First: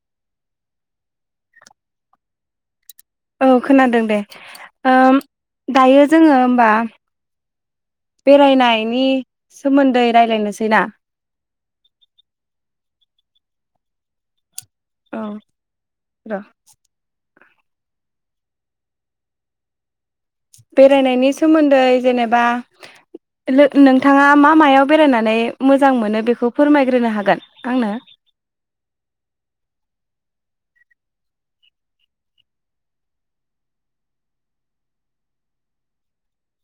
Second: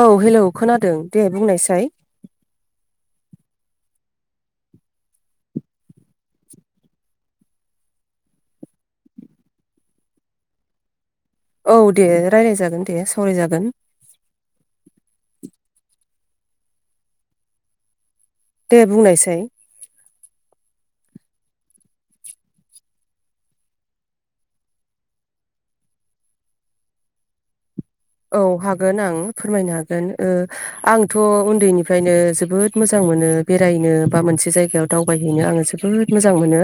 औ हेलौ खोनादों दे बुंनायसाय औ खोनादों दे दायो जोङो होमबा बेरायनायनि सोमोन्दै रायज्लायनोसै ना औ दे राय्लाय जागोन दे सावरायजागोन औ र दे बुंनायसै बेरायनायनि सोमोन्दै जेनेबा नोंथाङा मा मायाव बेरायनानै मोजां मोनो बेखौ फोरमायग्रोनो हागोन आंनो औ हागोन आं फोरमायनो हागोन आंथउन्दैनिफ्रायनो जोबोद मोजां मोनो बेरायनो बा मोनसे जायगायाव दावबायहैनो आङो जोबोद मोजां मोनो।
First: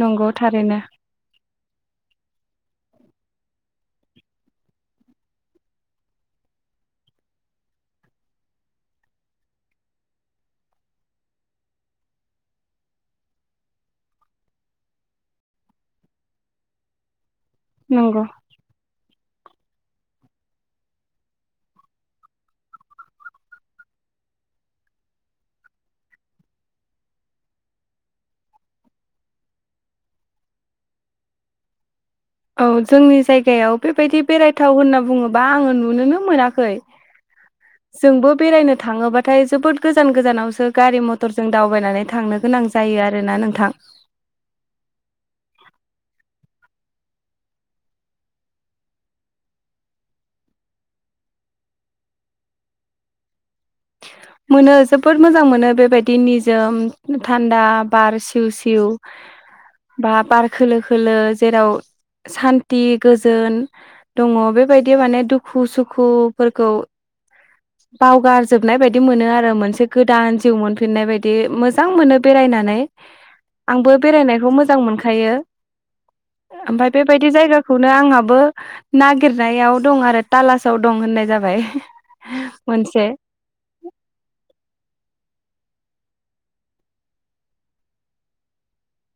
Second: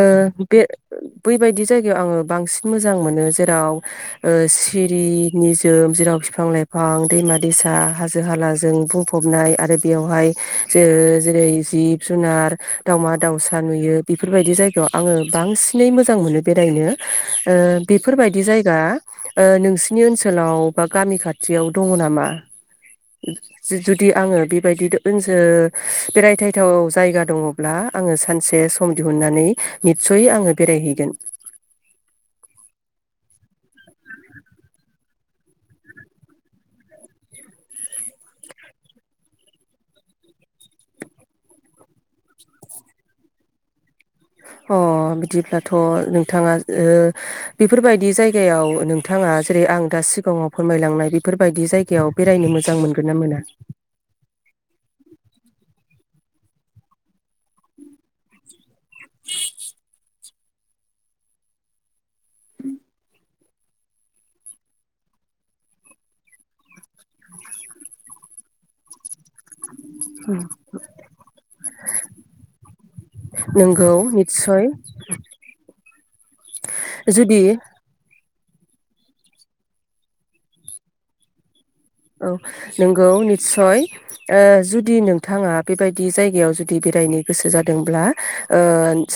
नंगौ बे थारैनो बैबायदि जायगायाव आङो बांसिन मोजां मोनो जेराव ओ सिरि निजोम जेराव बिफां लाइफां दैमा दैसा हाजो हालाजों बुंफबनाय आरो बेवहाय ज जेरै जिब जुनार दाावमा दाउसा नुयो बेफोरबायदि जायगायाव आङो बांसिनै मोजां मोनो बेरायनो ओ नंगौ बेफोरबायदि जायगा ओ नोंसि नि ओनसोलाव बा गामि खाथियाव दङ नामा जुदि आङो बेबायदि ओनस बेरायथायथाव जायगा दङब्ला आङो सानसे सम दिहुनन्नानै नितसयै आङो बेरायहैगोन औ जोंनि जायगायाव बेबायदि बेरायथाव होनना बुङोबा आङो नुनोनो मोनाखै जोंबो बेरायनो थाङोबाथाय जोबोद गोजान गोजानावसो गारि मथरजों दावबायनानै थांनो गोनां जायो आरोना नोंथां अ बिदिब्लाथ' नोंथाङा बेफोरबायदि जायगायाव नोंथाङा जेरै आं दा सिगाङाव फोरमायलांनाय बेफोरबायदि जायगायाव बेरायनो मोजां मोनगोन ना मोना? मोनो जोबोद मोजां मोनो बेबायदि निजोम थान्दा बार सिउ सिउ बा बार खोलो खोलो जेराव सान्थि गोजोन दङ बेबायदि माने दुखु सुखुफोरखौ बावगार जोबनाय बायदि मोनो आरो आरो मोनसे गोदान जिउ मोनफिननाय बायदि मोजां मोनो बेरायनानै नोंगौ आंबो बेरायनायखौ निस्सय मोजां मोनखायो ओमफफ्राय बेबायदि जुदि जायगाखौनो आंहाबो नागिरनायाव दं आरो तालासाव दं होननाय जाबाय औ मोनसे नोंगौ निससय ओ जुदि नों बिथाङा बेबायदि जायगायाव जुदि बेरायनो गोसो जादोंब्ला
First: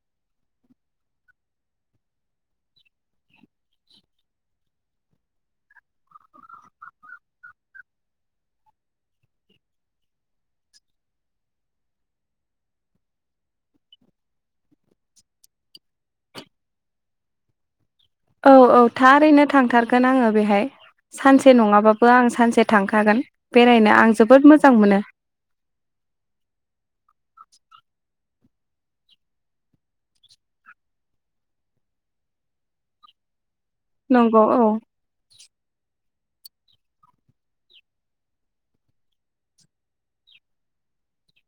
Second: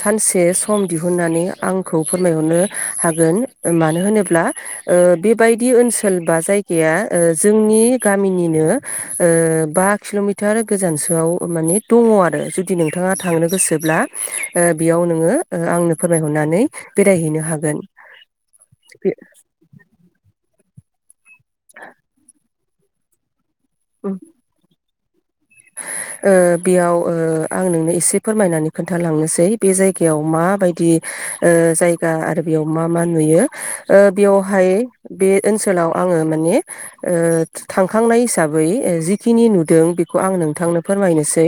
सानसे सम दिहुननानै आंखौ फोरमायहरनो हागोन मानो होनोब्ला बेबायदि ओनसोल बा जायगाया जोंनि गामिनिनो ओ बा किलमिटार गोजानसोआव माने दङ आरो जुदि नोंथाङा थांनो गोसोब्ला बेयाव नोङो आंनो फोरमायहरनानै बेरायहैनो हागोन औ औ बे थारैनो थांथारगोन आङो बेहाय सानसे नङाबाबो आं सानसे थांखागोन। बेरायनो उम आं जोबोद मोजां मोनो। बेयाव ओ आं नोंनो एसे फोरमायनानै खोन्थालांनोसै बे जायगायाव माबायदि ओ जायगा आरो बेयाव मा मा नुयो। ओ नंगौ औ बेवहाय बे ओनसोलाव आङो माने थांखांनाय हिसाबै जिखिनि नुदों बे खौ आं नोंथांनो फोरमायनोसै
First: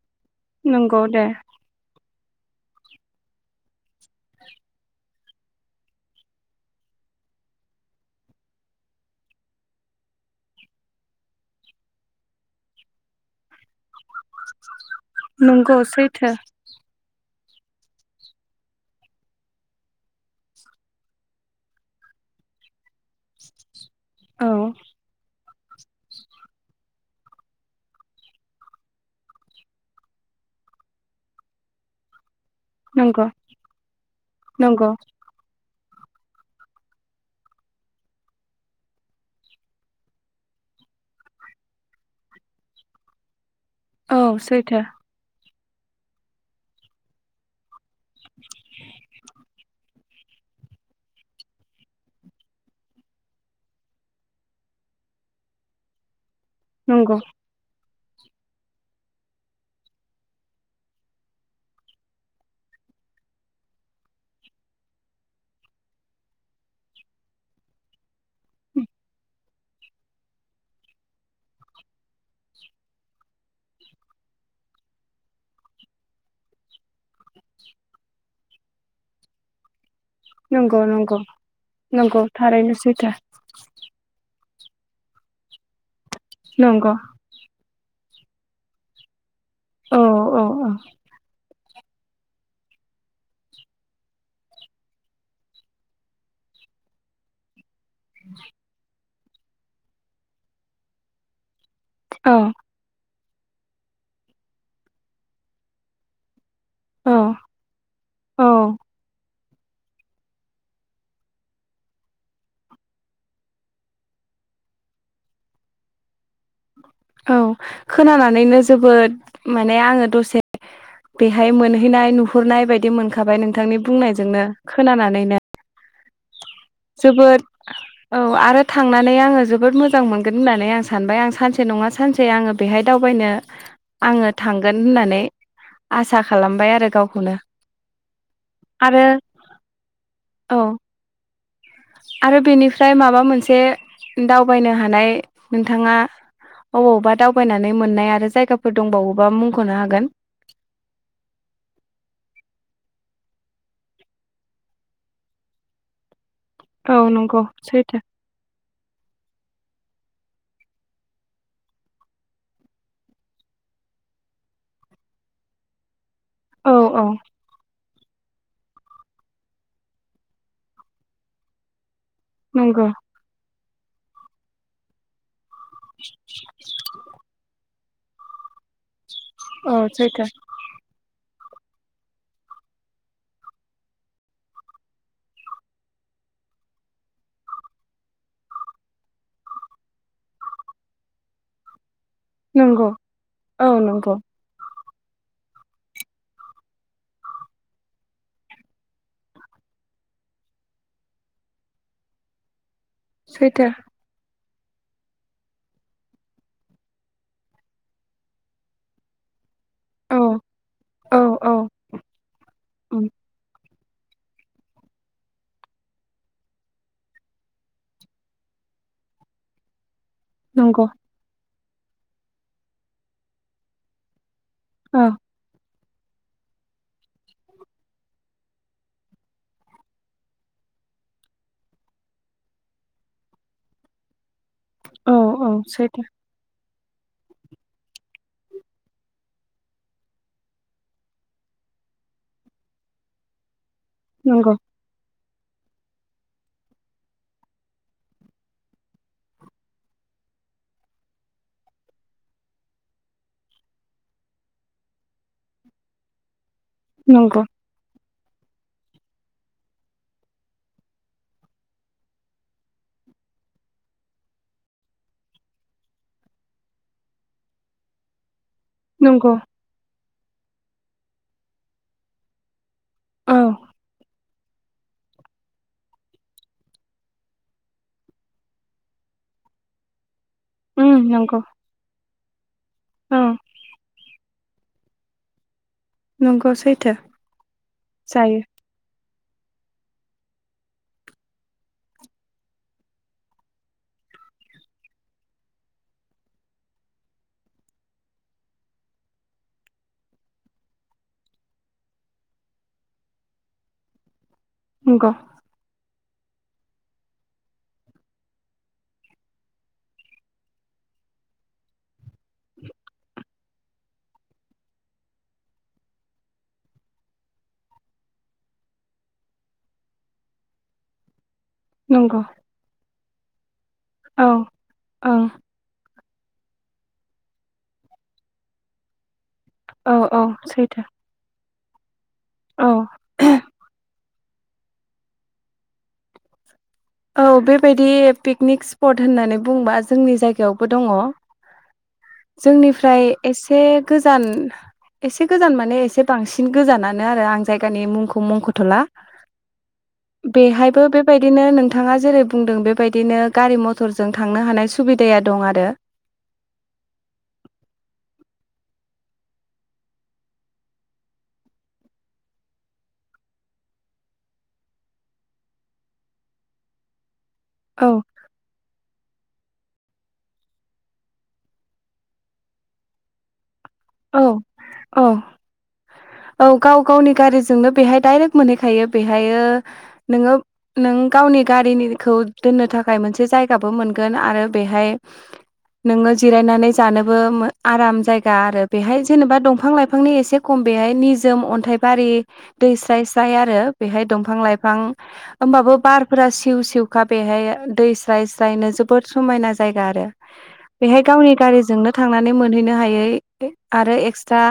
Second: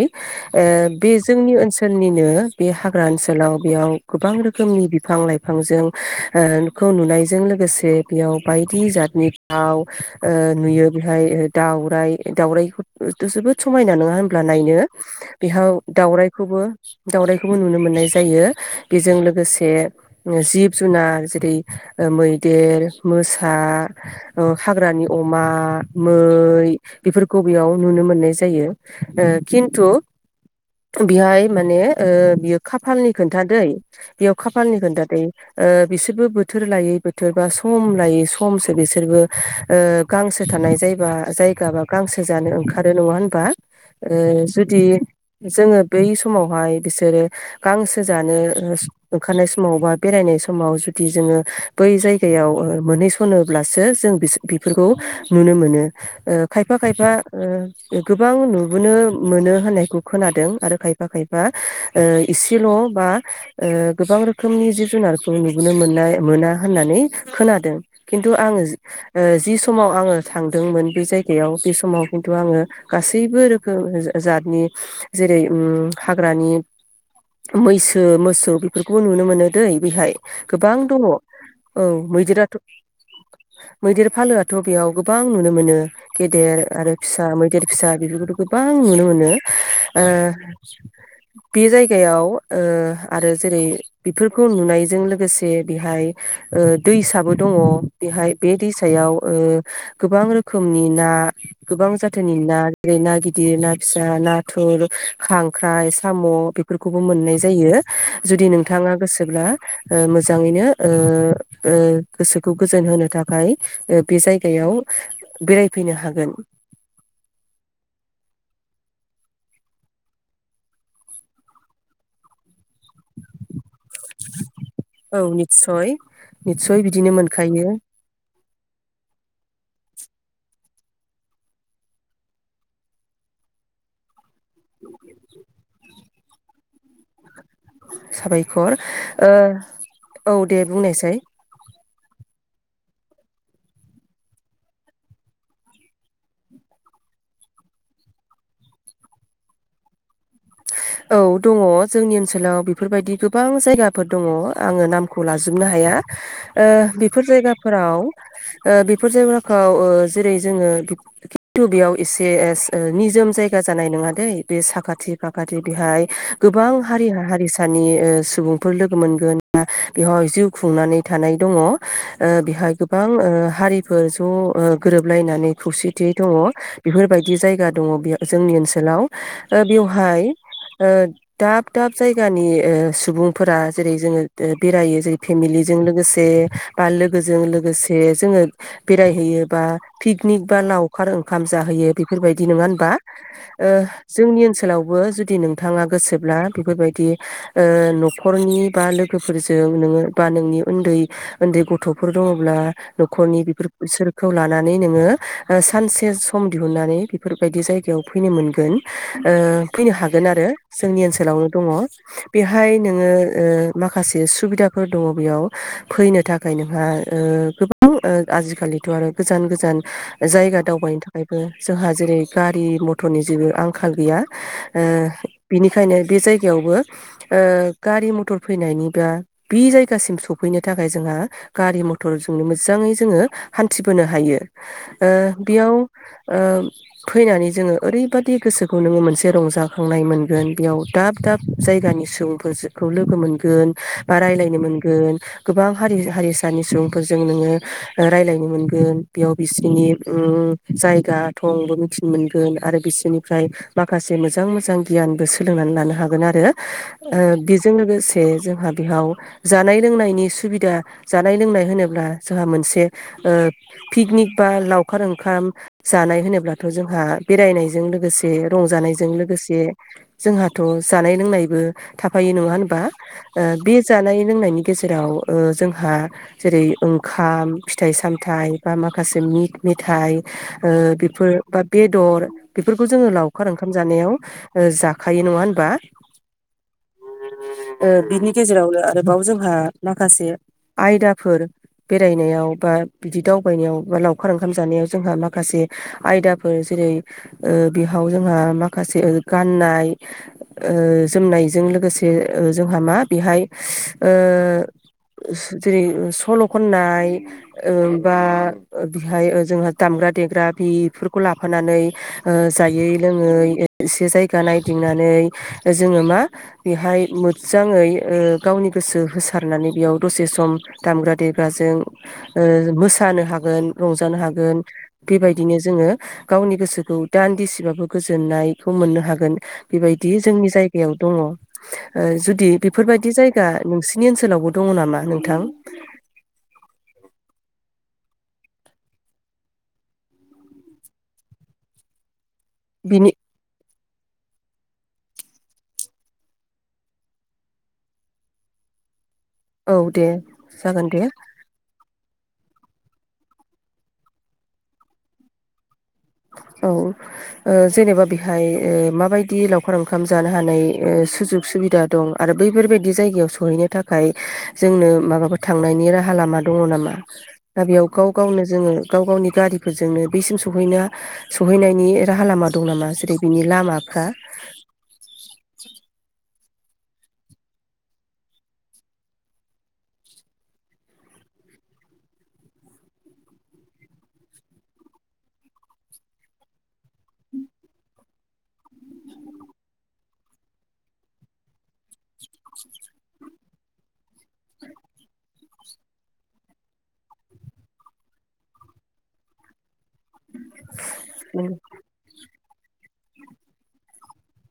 नंगौ बे दे जोंनि ओनसोलनि नो बे हाग्रा ओनसोलाव बेयाव गोबां रोखोमनि बिफां लाइफांजों ओ खौ नुनायजों लोगोसे बेयाव बायदि जातनि दाउ ओ नुयो बेहाय दाउराइ दाउरखौ जोबोद समायना नङा होनब्ला नायनो बेहाव नंगौ सैथो दावराइखौबो दावउरायइखौबो नुनो मोननाय जायो बेजों लोगोसे ओ जिब जुनार जेरै ओ मैदेर मोसा ओ औ हाग्रानि अमा आ मै बेफोरखौ बेयाव नुनो मोननाय जायो ओ खिन्थु बेहाय माने ओ बियो खाफालनि नंगौ खोन्थादै बेयाव खाफालनि नंगौ खोन्था थायो ओ बिसोरबो बोथोर लायै बोथोर बा सम लायै समसो बिसोरबो ओ गांसो थानाय जायबा जायगा बा गांसो जानो ओंखा खारो नङा होनबा औ ओ सैथो जुदि जोङो बै समावहाय बिसोरो गांसो जानो ओंखारनाय समाव बा बेरायनाय समाव जुदि जोङो बै जायगायाव ओ मोनहैसनोब्लासो जों बिसो बेफोरखौ नुनो मोनो। खायफा खायफा नंगौ ओ गोबां नुबोनो मोनो होननायखौ खोनादों आरो खायफा खायफा ओ इसेल बा ओ गोबां रोखोमनि जिब जुनारखौ नुबोनो मोननाय मोना होननानै खोनादों खिन्थु आङो जि समाव आङो थांदोंमोन बे जायगायाव बे समाव खिन्थु आङो गासैबो रोखोम जा जातनि जेरै ओम हाग्रानि मैसो मोसौ बेफोरखौबो नुनो मोनो दै बेहाय गोबां नंगौ दङ औ नंगौ नंगौ मैदेराथ थारैनो सैथो मैदेर फालोआथ थ बेयाव गोबां नुनो मोनो। गेदेर नंगौ आरो मैदेर फिसा बेफोरखौथ गोबां नुनो मोनो। औ ओ औ औ बे जायगायाव ओ आरो जेरै बेफोरखौ नुनायजों लोगोसे बेहाय ओ दैसाबो दङ। बेहाय बे दैसायाव ओ गोबां रोखोमनि ना गोबां जाथोनि औ ना जेरै ना गिद दिर ना फिसा नाथुर खांख्राय साम' बेफोरफोरखौबो औ मोननाय जायो जुदि औ नोंथाङा गोसोब्ला ओ मोजाङैनो ओ ओ गोसोखौ गोजोन होनो थाखाय ओ बे जायगायाव बेरायफैनो हागोन। औ खोनानानैनो जोबोद माने आङो दसे बेहाय मोनहैनाय नुहुरनाय बाय दि मोनखाबाय नोंथांनि बुंनायजोंनो औ खोनानानैनो निस्सय निस्सय बिदिनो जोबोद मोनखायो औ आरो थांनानै आङो जोबोद मोजां मोनगोन होननानै आं सानबाय आं सानसे नङा सानसे आङो बेहाय दावबायनो आङो थां थांगोन होननानै। आसा खालामबाय आरो गावखौनो। साबायखर आरो ओ औ दे बुंनायसै। आरो बेनिफ्राय माबा मोनसे दावबायनो हानाय नोंथाङा अबावबा दावबायनानै मोननाय आरो जायगाफोर दंबावावबा मुंखनो हागोन। औ दङ जोंनि ओनसोलाव बेफोरबायदि गोबां जायगाफोर दङ आङो नामखौ लाजोबनो हाया ओ औ बेफोर नंगौ जायगाफोराव सैथो ओ बेफोर जायगाखौ जेरै जोङो खिन्थु बेयाव एसे निजोम जायगा जानाय नङा दै बे साखाथि फाखाथि बेहाय गोबां औ औ हारि हारिसानि ओ सुबुंफोर लोगो मोनगोना बेहाय जिउ खुंनानै थानाय दङ। बेहाय नंगौ गोबां ओ हारि फोर ज गोरोबलायनानै। खौसेथियै दङ बेफोरबायदि जायगा दङ बे जोंनि ओनसोलाव। औ बेयाव सैथो हाय ओ दाब दाब जायगानि ओ सुबुंफोरा जेरै जोङो बेरायो जेरै फेमिलिजों लोगोसे बा लोगोजों लोगोसे जोङो बेरायहैयो बा पिकनिक बा लावखार ओंखाम जाहैयो। बेफोरबायदि नङा नंगौ होनबा ओ औ नंगौ जोंनि ओनसो लावबो जुदि नोंथाङा गोसोब्ला बेफोरबायदि नखरनि बा लोगोफोरजों नोङो बा नोंनि उन्दै उन्दै गथफोर दङब्ला नखरनि सैथो बिसोरखौ लानानै। नोङो सानसे सम दिहुननानै बेफोरबायदि जायगायाव फैनो मोनगोन। ओ फैनो औ हागोन आरो जोंनि औ ओनसोलावनो औ दङ बेहाय नोङो माखासे सुबिदाफोर दङ बेयाव फैनो थाखाय नोंहा ओ गोबां आजिखालिथ आरो गोजान गोजान जायगा नंगौ दावबायनो थाखायबो जोंहा जेरै गारि मथरनि जेबो आंखाल। गैया। ओ औ बिनि खायनो बे जायगायावबो ओ गारि मथर फैनायनि बा बि जायगासिम सफैनो थाखाय जोंहा गारि मथरजोंनो मोजाङै जोङो हान्थिबोनो हायो। ओ औ औ बेयाव सैथो ओ फैनानै जोङो ओरैबायदि गोसो खौ नोङो मोनसे रंजाखांनाय मोनगोन बेयाव दाब दाब जायगानि सुबुंफोरखौ लोगो मोनगोन बा नंगौ रायलायनो मोनगोन गोबां हारि हारिसानि सुबुंफोरजों नोङो रायलायनो मोनगोन बेयाव बिसोरनि जायगा थंबो मिथिनो मोनगोन आरो बिसोरनि ओमफ्राय माखासे मोजां मोजां गियानबो सोलोंनानै लानो हागोन आरो नंगौ बेजों लोगोसे जोंहा बेयाव जानाय लोंनायनि सुबिदा जानाय लोंनाय होनोब्ला जोंहा मोनसे पिकनिक बा लावखार ओंखाम जानाय होनोब्लाथ जोंहा बेरायनायजों लोगोसे [unintelligible] रंजानायजों नंगौ लोगोसे जोंहाथ जानाय लोंनायबो थाफायो नङा होनबा औ बे जानाय लोंनायनि गेजेराव जोंहा जेरै ओंखाम फिथाइ सामथाइ बा माखासे मिग मेथाइ ओ उम बेफोर नंगौ बा बेदर बेफोर खौ जोङो औ लावखार ओंखाम जानायाव जाखायो नङा होनबा नंगौ सैथो बिनि जायो गेजेरावनो आरो आव जोंहा माखासे आयदाफोर बेरायनायाव बा बिदि दावबायनायाव बा लावखार ओंखाम जानायाव जोंहा माखासे आयदाफोर जेरै ओ बेहाव जोंहा माखासे ओ गाननाय जोमनायजों लोगोसे जोंहा मा बेहाय ओ नंगौ जेरै सलखननाय बा बेहाय ओ जोंहा दामग्रा देग्रा बेफोरखौ लाफानानै जायै लोङै एसे जायगा नायदिंनानै जोङो मा बेहाय मोजाङै गावनि गोसो होसारनानै बेयाव दसे सम दामग्रा दे दा जों नंगौ ओ मोसानो हाग [inaudible] रंजानो औ हागोन ओं बेबायदिनो जोङो गावनि गोसोखौ दान्दिसेबाबो गोजोननायखौ मोननो हागोन औ बेबायदि औ जोंनि सैथो जायगायाव दङ [inaudible] जुदि औ बेफोरबायदि जायगा नोंसिनि ओनसोल ओनसोलावबो दङ नामा नोंथां औ बे बेबायदि पिकनिक स्पट होननानै बुंङोबा जोंनि जायगायावबो दङ जोंनिफ्राय बिनि एसे गोजान एसे गोजान माने एसे बांसिन गोजानानो आरो आं जायगानि मुंखौ मुंखथला औ दे बेहायबो जागोन दे बेबायदिनो नो दा जेरै बुंदों बेबायदिनो गारि मथरजों थांनो हानाय सुबिदाया दं आरो औ ओ जेनेबा बेहाय ओ माबायदि लावखार ओंखाम जानो हानाय ओ सुजुग सुबिदा दं आरो बैफोरबायदि जायगायाव सहैनो थाखाय जोंनो माबाफोर थांनायनि राहा लामा दङ नामा? दा बेयाव औ गाव गावनो जोङो गाव गावनि गारिफोरजोंनो बेसिम सौहैनो सौहैनायनि राहा लामा दं नामा जेरै बिनि लामा हा? औ औ औ गाव गावनि गारिजोंनो बेहाय दाइरेक्ट मोनहैखायो बेहायो नोङो नों गावनि गारिनिखौ दोननो थाखाय मोनसे जायगाबो मोनगोन आरो बेहाय नोङो जिरायनानै जानोबो आराम जायगा आरो बेहाय जेनेबा दंफां लाइफांनि एसे खम बेहाय निजोम अन्थाइबारि दै स्राय साया आरो बेहाय दंफां लाइफां होमबाबो बारफोरा सिउ सिउखा बेहाय दै स्राय स्रायनो जोबोद समायना जायगा आरो बेहाय गावनि गारिजोंनो थांनानै मोनहैनो नो हायै आरो एक्सट्रा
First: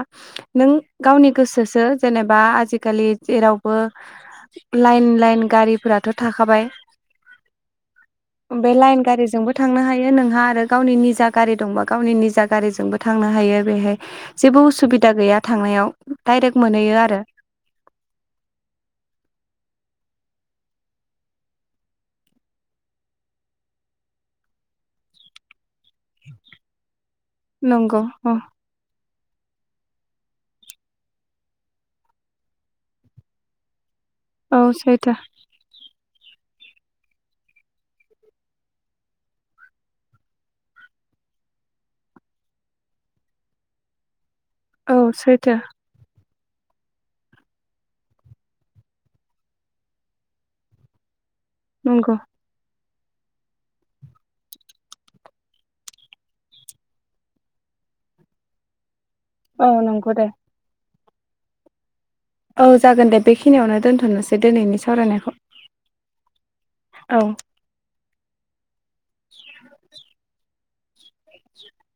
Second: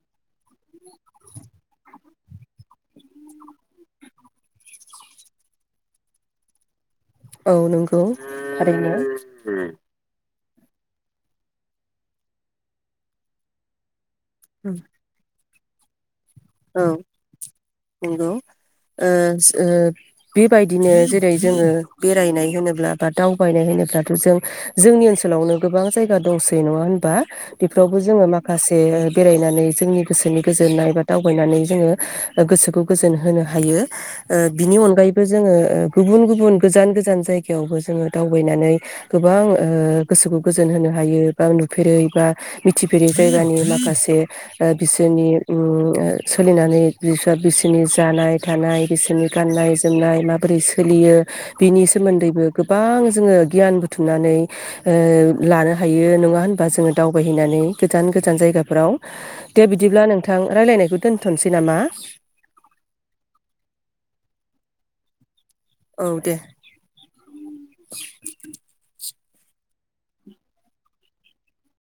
नों गावनि गोसोसो जेनेबा आजिखालि जेरावबो लाइन लाइन गारिफोराथ' थाखाबाय। औ नंगौ बे थारैनो लाइन गारिजोंबो थांनो हायो नोंहा आ आरो गावनि निजा गारि दंबा गावनि निजा गारिजोंबो थांनो हायो बेहाय जेबो उसुबिदा गैया। थांनायाव डाइरेक्ट औ मोनहैयो आरो नंगौ ओ ओ बेबायदिनो जेरै जोङो बेरायनाय होनोब्ला बा दावबायनाय होनोब्लाथ' जों जोंनि ओनसोलावनो गोबां जायगा दंसै नङा होनबा बेफोरावबो नंगौ जोङो औ माखासे बेरायनानै जोंनि गोसोनि गोजोननाय बा दावबायनानै जोङो गोसोखौ गोजोन होनो हायो। ओ औ बिनि सैथो अनगायैबो जोङो गुबुन गुबुन गोजान गोजान जायगायावबो जोङो दावबायनानै गोबां ओ गोसोखौ गोजोन होनो हायो बा नुफेरै बा मिथिफेरै जायगानि माखासे ओ औ बिसोरनि सैथो सोलिनानै बिसा बिसोरनि जानाय थानाय बिसोरनि गाननाय जोमनाय माबोरै सोलियो? बिनि नंगौ सोमोन्दैबो गोबां जोङो गियान बुथुमनानै ओ लानो हायो नङा होनबा जोङो दावबायहैनानै गोजान गोजान जायगाफोराव। दे औ बिदिब्ला नंगौ दे नोंथां रायलायनायखौ खौ दोनथ'नोसै नामा? औ जागोन दे बेखिनियावनो दोनथ'नोसै दोनैनि सावरायनायखौ। औ दे। औ [unintelligible] [unintelligible]